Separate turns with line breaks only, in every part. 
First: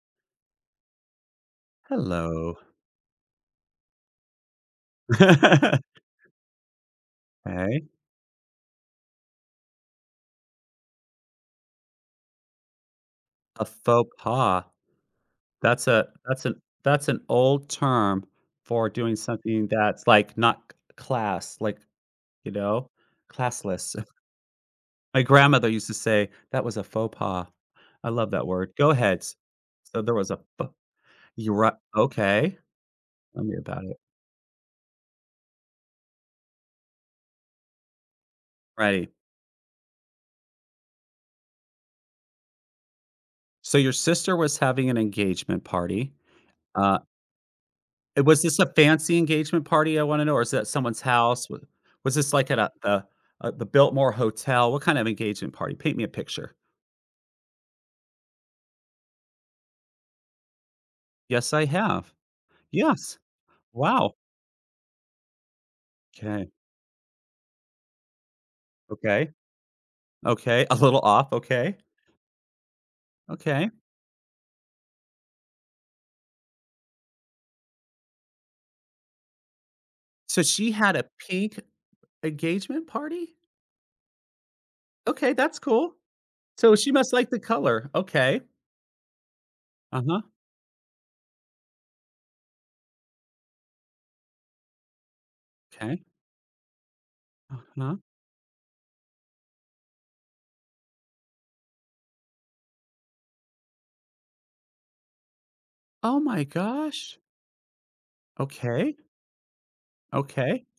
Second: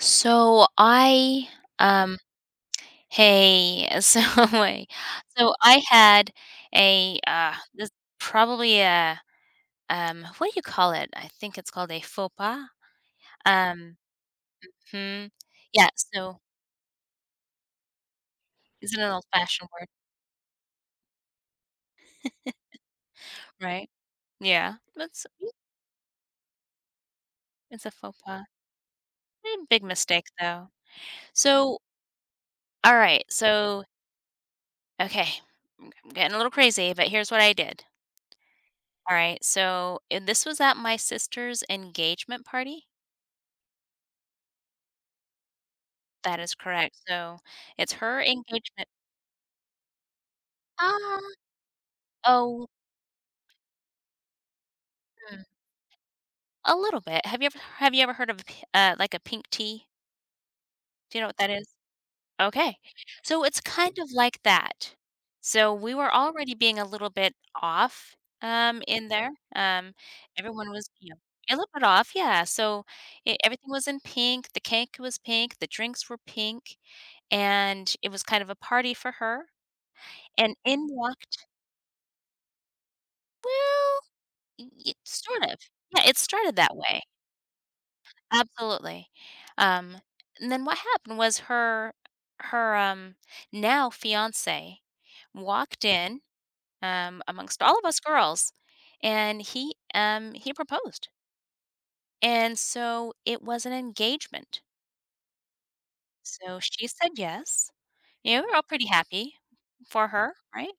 So I, um,
Hello.
hey, So I had a
Hey,
this probably a what do you call it? I think it's called a faux pas.
a
Um,
faux pas.
hmm.
That's
Yeah.
a
So
that's an old term for
is it an
doing something
old-fashioned word,
that's, like, not c class, like, you know,
right?
classless.
Yeah,
My
that's
grandmother used to say, "That was a faux pas."
it's a
I
faux
love
pas.
that word. Go ahead. S
Big
so there
mistake
was a
though.
f you're right.
So,
Okay,
all right.
tell me about
So,
it.
okay, I'm getting a little crazy, but here's what I did.
Ready.
All right. So this was at my sister's engagement party.
So your sister was having an engagement party.
That is correct,
uh
so it's her
Was this a
engagement.
fancy engagement party? I wanna know, or is that someone's
Ah,
house? W Was this like at
oh,
the Biltmore Hotel? What kind of
mm,
engagement party? Paint me a picture.
a little bit. Have you ever heard of a p like a pink tea? Do you know what that
Yes, I
is?
have.
Okay.
Yes.
So it's kind of
Wow.
like that. So we were already being a little bit off, in
Okay.
there,
Okay. Okay.
everyone
A
was,
little
you know,
off.
a little
Okay.
bit off, yeah, so e everything
Okay.
was in pink, the cake was pink, the drinks were pink, and it was kind of a party for her,
So
and
she
in
had a
walked,
pink engagement party?
well Y
Okay,
sort
that's
of.
cool.
Yeah, it started
So
that
she
way.
must like the color. Okay.
Absolutely. Um,
Uh huh.
and then what happened was her, now fiancé walked
Okay. 'Kay.
in, amongst all of
Uh-huh.
us girls, and he proposed. And so it was an engagement.
Oh my
So she said
gosh.
yes. You know, we're all pretty
Okay.
happy for her,
Okay.
right?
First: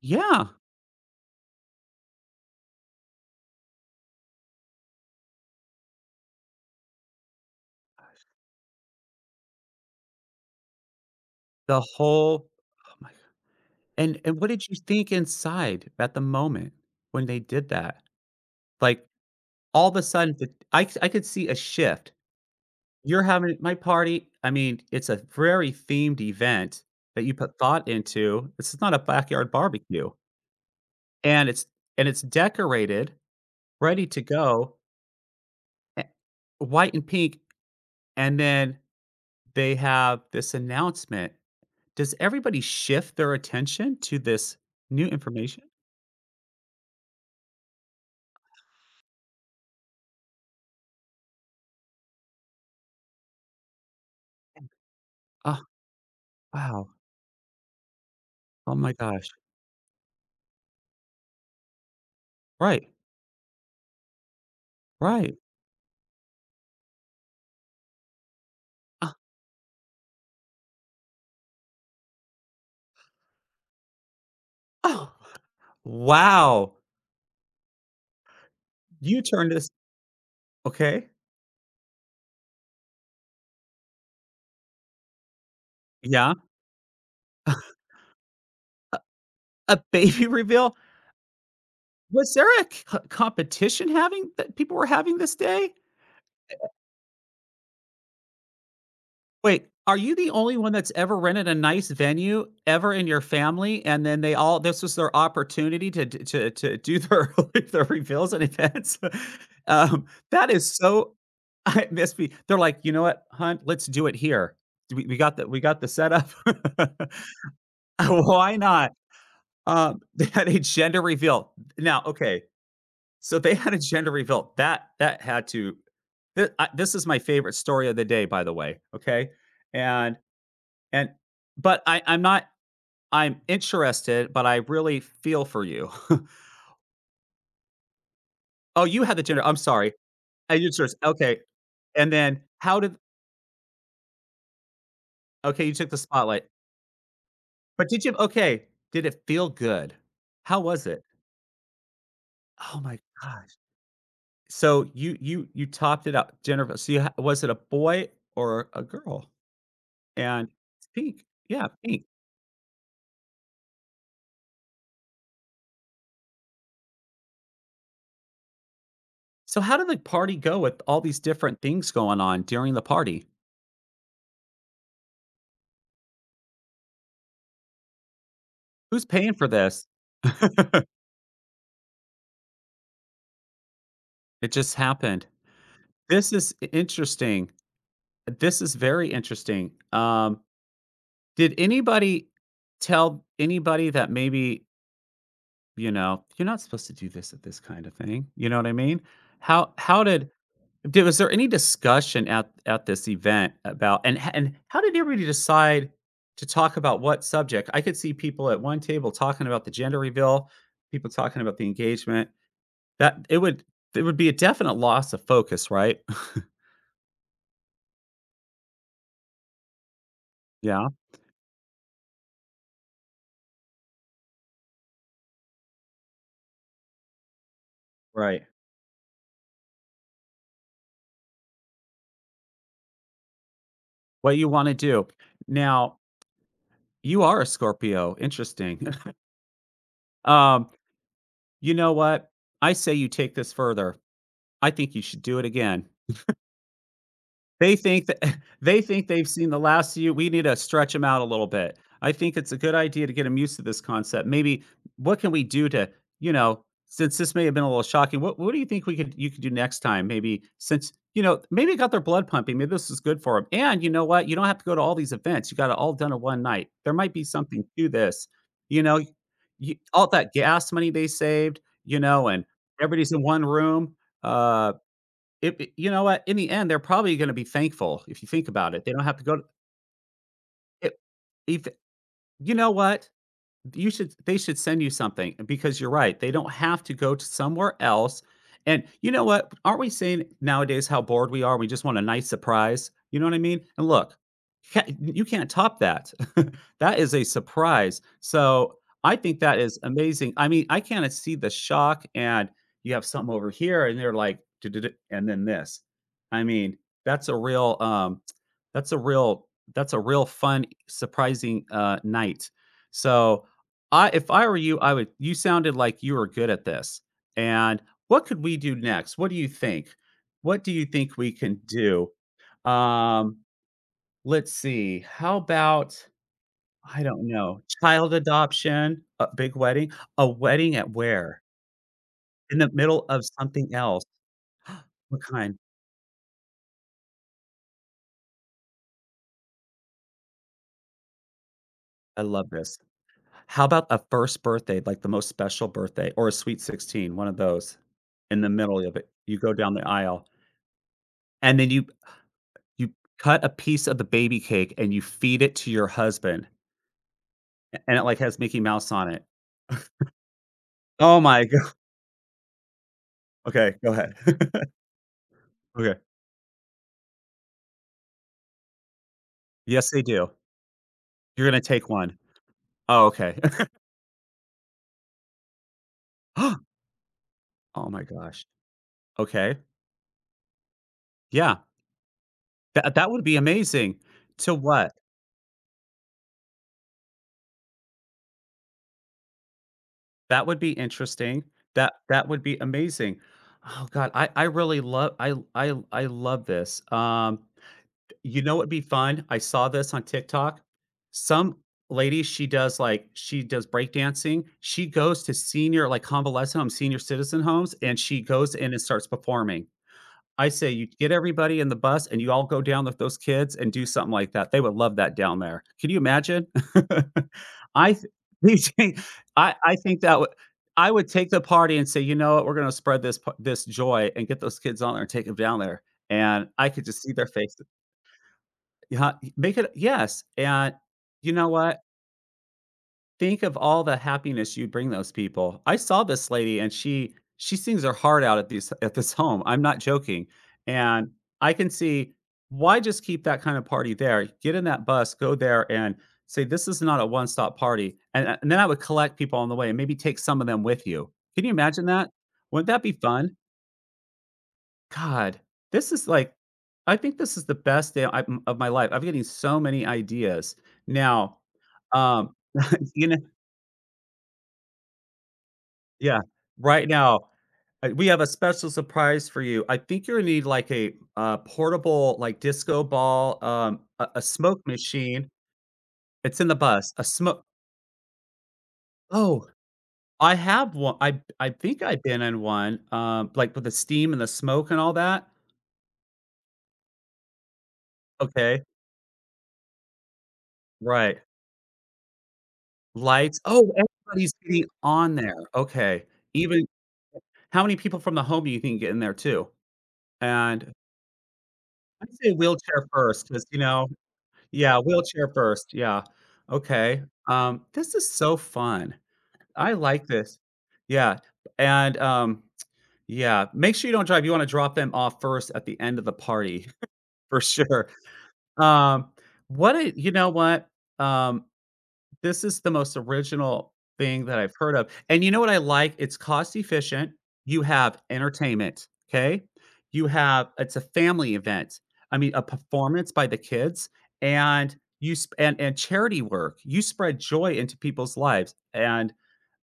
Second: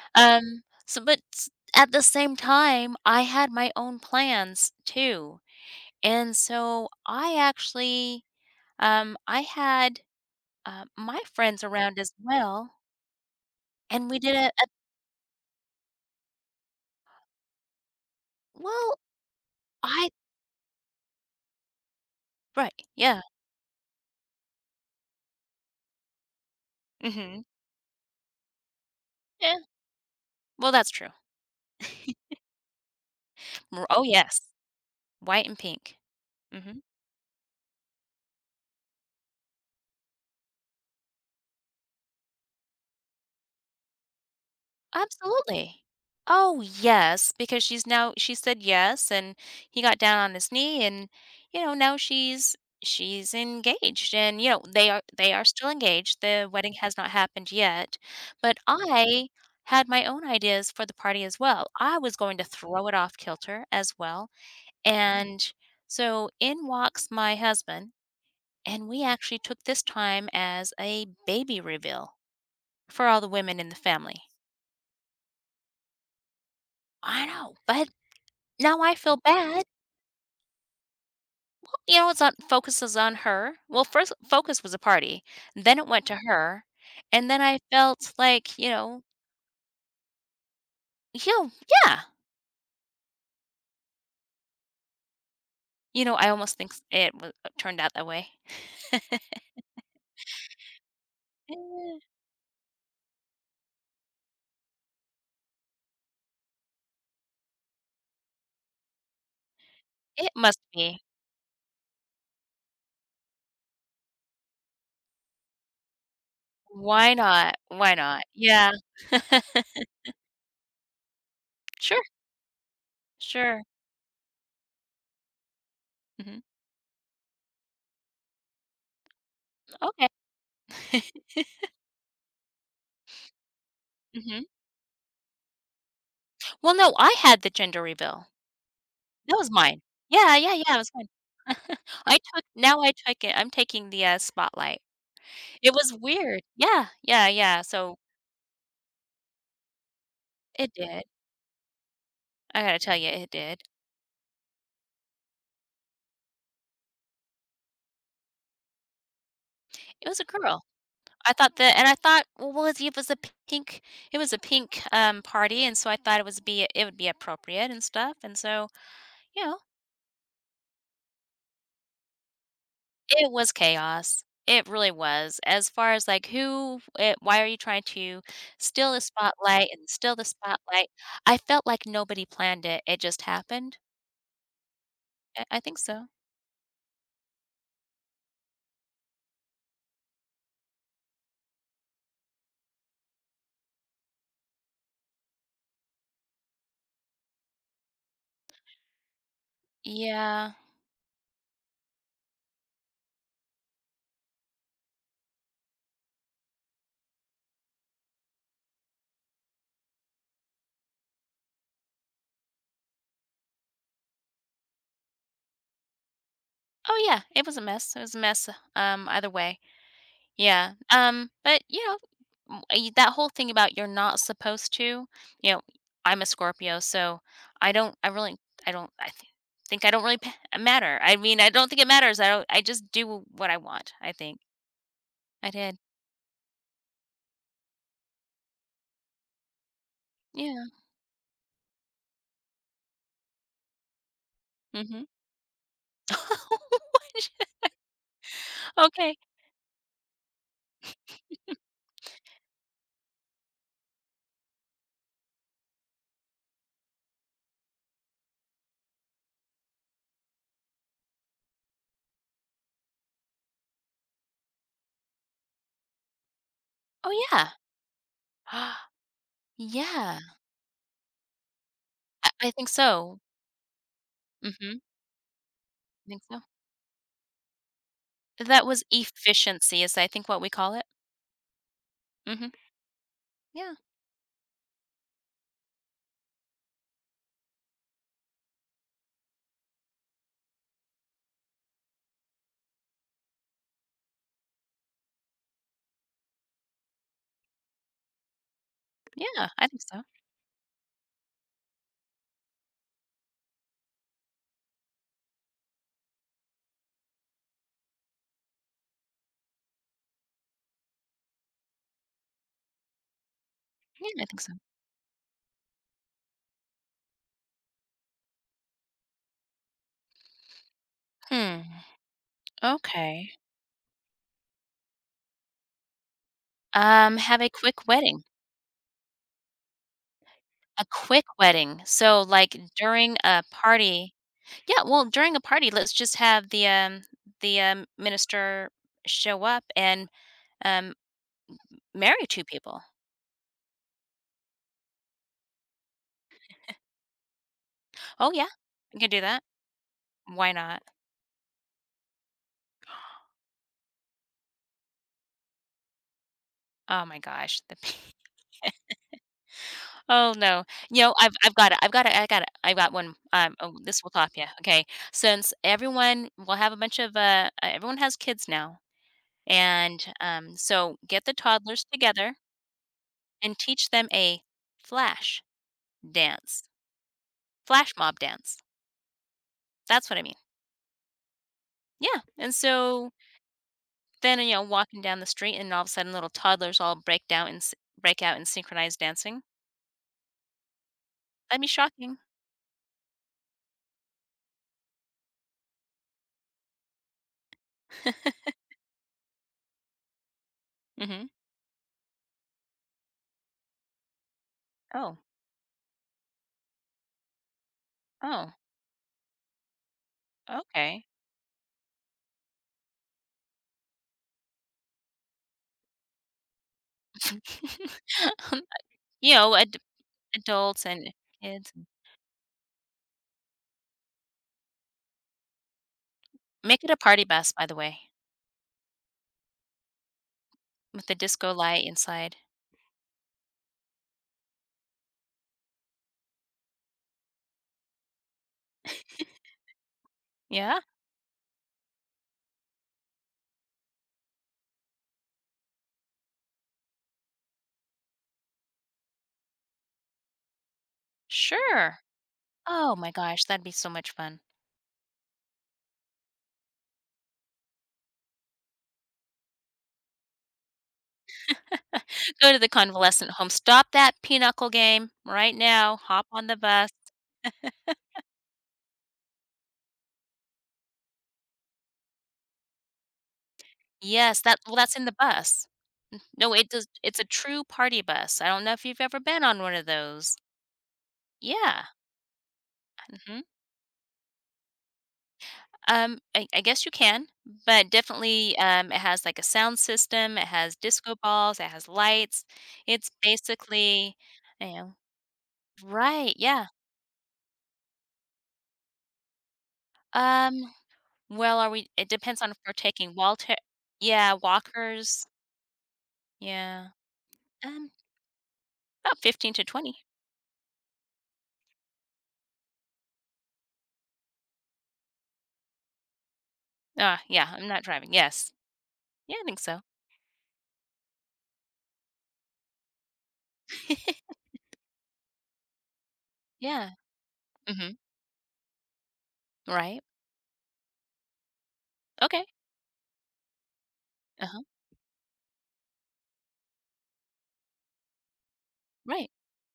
Yeah.
So but s At the same time, I had my own plans too. And so I actually, I had my friends
The
around as
whole
well,
oh my.
and we
And
did
what
a,
did you think inside at the moment when they did that?
well,
Like, all of a
I,
sudden, the I c I could see a shift.
right, yeah,
You're having my party. I mean, it's a very themed event that you
hmm,
put thought into. This is not a backyard
yeah.
barbecue,
Well, that's true.
and it's decorated,
Oh,
ready to
yes,
go,
white and pink.
a
Hmm.
white and pink, and then they have this announcement. Does everybody shift their attention to this new information?
Absolutely. Oh, yes, because she's now, she said yes, and he got down on his knee, and, you know, now she's engaged, and, you know, they are
Oh,
still engaged, the wedding
wow.
has not happened yet, but
Oh my
I
gosh.
had my own ideas for the party as well, I was going to throw
Right.
it off kilter as well,
Right.
and so in walks my husband, and we
Uh,
actually took this time as a baby reveal for all the women in the family.
oh. Wow!
I know, but now I feel
You turned
bad.
this okay.
You know, it's on, focuses on her. Well, first focus was a party, then it went to
Yeah.
her, and then I felt like, you know,
A baby reveal?
you yeah.
Was there a c competition having that people were having this day?
You know, I almost think s it wa turned out that way.
Wait, are you the only one that's ever rented a nice
Eh,
venue ever in your family, and then they all this was their opportunity to d to do their their reveals and events? Um,
it
that
must
is
be.
so I must be they're like, "You know what, Hunt? Let's do it here. We got the setup.
Why not? Why not?
Why
Yeah.
not?" They had a gender reveal. Now,
Sure,
okay, so they
sure.
had a gender reveal. That that had to
Mhm.
th I this is my favorite story of the day, by the way, okay?
Okay.
And and but I'm not I'm interested,
Mhm.
but I really feel for you.
Well, no, I had the gender reveal.
Oh, you had the
That
gender
was
I'm
mine.
sorry.
Yeah, yeah,
And you
yeah, it was
just
mine.
okay, and
I
then
took
how
now I
did
took it I'm taking the, spotlight.
okay,
It
you took
was
the
weird.
spotlight.
Yeah, yeah, yeah,
But
so
did you okay, did it feel good? How
it
was
did.
it?
I gotta
Oh
tell
my
you, it
god.
did.
So you topped it out, Jennifer. So you ha was it a boy or a girl?
It was a
And
girl.
it's pink.
I thought
Yeah,
that, and I
pink.
thought, well, was it it was a pink pink, party, and so I thought it would be appropriate and stuff, and so, you know,
So how did the party go with all these different things going on during the party?
it was chaos. It really was. As far as, like, who why are you trying to steal the
Who's paying for
spotlight
this?
and steal the spotlight? I felt like nobody planned it. It just happened.
It just happened.
I think so.
This is I interesting. This is very interesting. Did anybody tell anybody that maybe, you know, "You're not supposed to do this at this kind of thing," you know what I mean? How did
Yeah.
did was there any discussion at this event about and how did everybody decide to talk about what subject? I could see people at one table talking about the gender reveal, people talking about the engagement. That it would be a definite loss of focus, right?
Oh, yeah, it was a mess. It was a mess, either way. Yeah,
Yeah,
but, you know, m y that whole thing about you're not supposed to, you know, I'm a Scorpio, so I don't I really
right.
I don't I th think I don't really p matter. I mean, I don't think it matters. I don't I just do what I want, I
What
think.
you wanna do.
I did.
Now, you are a Scorpio, interesting.
Yeah.
Um, you know what? I say you take this further. I think you
Mhm.
should do it again. They think that they think
Okay.
they've seen the last of you. We need to stretch them out a little bit. I think it's a good idea to get them used to this concept. Maybe what can we do to, you know, since this may have been a little shocking, what do you think we could you could do next time? Maybe since, you know, maybe it got their blood pumping, maybe this is good for them. And you know what? You don't have to go to all these events. You got it all done in one night. There might
Oh,
be
yeah.
something to this, you know? You all
Yeah.
that gas money they saved, you know,
I
and
I think
everybody's
so.
in one room, uh
Mhm.
it it you know
I
what?
think
In
so.
the end, they're probably gonna be thankful if you think
That
about it.
was
They don't have to go to
efficiency is, I think, what we call it.
it if
Mhm.
you know what?
Yeah.
You should they should send you something because you're right, they don't have to go to somewhere else, and you know what? Aren't we seeing nowadays how bored we are, we just want a nice surprise, you know what I mean? And look, ca you can't top that. That is a surprise, so I think
Yeah,
that
I
is
think so.
amazing. I mean, I can't see the shock and you have something over here and they're like, "Du du du" and then this. I mean, that's a real, that's a real that's a real fun, surprising, night. So I
Yeah, I
if
think
I
so.
were you, I would you sounded like you were good at this, and what could we do next? What do you think? What do you think we can
Hmm.
do?
Okay.
Um, let's see. How about, I don't
Have a
know,
quick
child
wedding.
adoption, a big wedding, a wedding
A
at
quick
where?
wedding. So, like,
In the middle
during
of
a
something else.
party. Yeah, well,
What
during a
kind?
party, let's just have the minister show up and, um,
I
marry 2
love this.
people.
How about a first birthday, like the most special birthday or a sweet 16, one of those
Oh,
in
yeah.
the middle of
We
it.
can do
You
that.
go down the aisle
Why not?
and then You cut a piece of the baby cake and you feed it to your husband,
Oh my gosh, the p
and it, like, has Mickey Mouse on it.
oh, no. You know,
Oh
I've
my
I've
god!
got it, I've got it, I got it. I've got one,
Okay,
oh,
go
this will
ahead.
top you. Okay. Since
Okay.
everyone will have a bunch of, everyone has kids now,
Yes, they
and,
do.
so get the
You're gonna
toddlers
take one.
together
Oh, okay.
and teach them a flash dance.
Oh
Flash
my
mob
gosh.
dance.
Okay.
That's what I mean.
Yeah.
Yeah, and
That that
so
would be amazing.
then, you
To
know,
what?
walking down the street and all of a sudden little toddlers all break down and s break out in synchronized dancing.
That would be interesting.
That'd be
That
shocking.
that would be amazing. Oh god, I really love I love this. Um, you know what'd be fun? I saw this on TikTok.
Mhm.
Some lady, she does, she does breakdancing. She
Oh.
goes to senior, like, convalescent homes, senior citizen homes, and she
Oh,
goes in and starts performing. I say you
okay.
get everybody in the bus, and you all go down with those kids and do something like that. They would love that down there. Can you imagine? I th
Um,
DJ
You know,
I
ad
think that would
adults
I would
and
take the
kids.
party and say, "You know what? We're gonna spread this p this joy and get those kids on there and take them down there." And I
Make
could
it a
just see
party
their
bus,
faces.
by the way,
Yeah, make it yes, and
with the
you know
disco
what?
light inside.
Think of all the happiness you bring those people. I saw this lady and she sings her heart out at these at this home. I'm not joking,
Yeah?
and I can see why just keep that kind of party there. Get in that bus, go there, and say this is not a one stop party. And then I would collect people on the way and maybe take some of them with you. Can you imagine
Sure.
that? Wouldn't that be
Oh my
fun?
gosh, that'd be so much fun.
God, this is like I think this is the best day I m of my life. I'm getting so many ideas. Now, um,
Go to the
you know.
convalescent home. Stop that pinochle game right now.
Yeah,
Hop on the
right
bus.
now, we have a special surprise for you. I think you're gonna need, like, a, portable, like, disco ball, a
Yes, that
smoke
well, that's in the
machine.
bus. N
It's in
no,
the bus. A
it's a
smoke.
true party bus. I don't know if you've ever been
Oh,
on one of
I
those.
have one. I think
Yeah,
I've been in one,
mhm.
like, with the steam and the smoke and all that.
I guess you can, but definitely,
Okay.
it has, like, a sound system, it has disco
Right.
balls, it has lights. It's
Lights oh,
basically,
everybody's getting
you know
on there, okay.
right,
Even
yeah.
how many people from the home do you think get in there too? And
Um, well, are we
I
it
say
depends on if we're
wheelchair
taking
first because
Walter.
you know.
Yeah,
Yeah,
walkers.
wheelchair first, yeah.
Yeah.
Okay,
Um,
this is so fun.
about 15 to
I like
20.
this. Yeah, and, um, yeah, make sure you don't drive, you wanna drop them off first at the end of the party, for
Yeah, I'm not
sure.
driving. Yes.
Um,
Yeah, I think
what
so.
a you know what? Um, this is the most original thing that I've heard of, and you know what I like? It's cost
Yeah.
efficient, you
Mhm.
have entertainment, okay?
Right.
You have it's a family event, I mean, a
Okay.
performance by the kids,
Uh-huh.
and you sp and charity work, you spread joy into people's lives, and
Right.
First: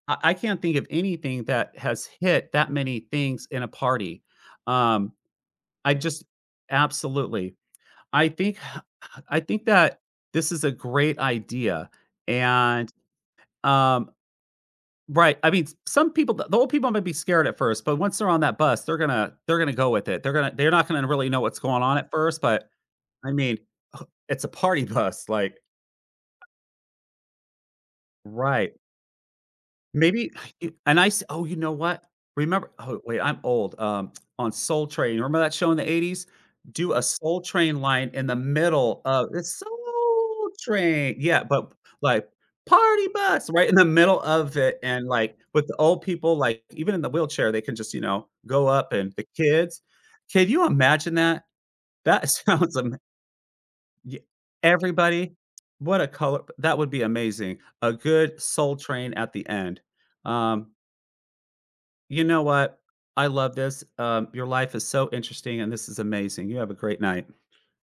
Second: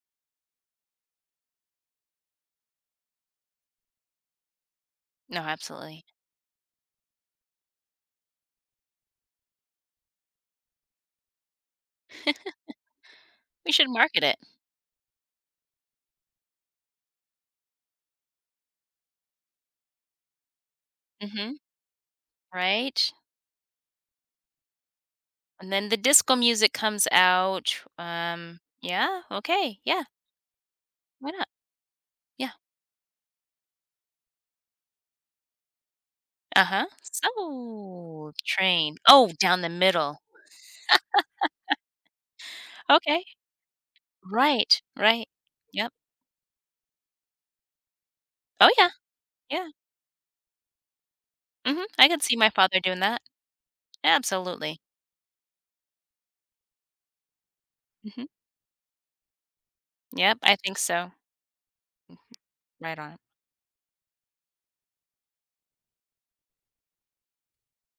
I can't think of anything that has hit that many things in a party. Um,
No,
I
absolutely.
just absolutely. I think I think that this is a great idea, and
We should
um,
market it.
right. I mean, s some people the old people might be scared at first, but once they're on that bus, they're gonna go with it. They're gonna they're not gonna really know what's
Mhm.
going on at first, but
Right?
I mean, it's a party bus, like
And then the disco music comes out.
right.
Yeah, okay. Yeah.
Maybe and I s
Why
oh,
not?
you know what?
Yeah.
Remember oh, wait, I'm old, on Soul Train, remember that show in the '80s?
Uh-huh.
Do a Soul Train line in
So,
the
train.
middle of
Oh,
"It's
down the middle.
Soul Train" yeah, but, like, "Party
Okay.
bus" right in the middle of it,
Right.
and,
Right.
like, with the
Yep.
old people, like, even in the wheelchair, they can just, you know, go
Oh, yeah.
up and the
Yeah.
kids. Can you imagine that?
Mhm. I can
That
see my
sounds
father
ama
doing that.
ye
Absolutely.
everybody, what a color that would be amazing. A
Mhm.
good Soul Train at the end.
Yep, I
Um,
think so.
you know what?
Right on.
I love this. Your life is so interesting, and this is amazing. You have a great night.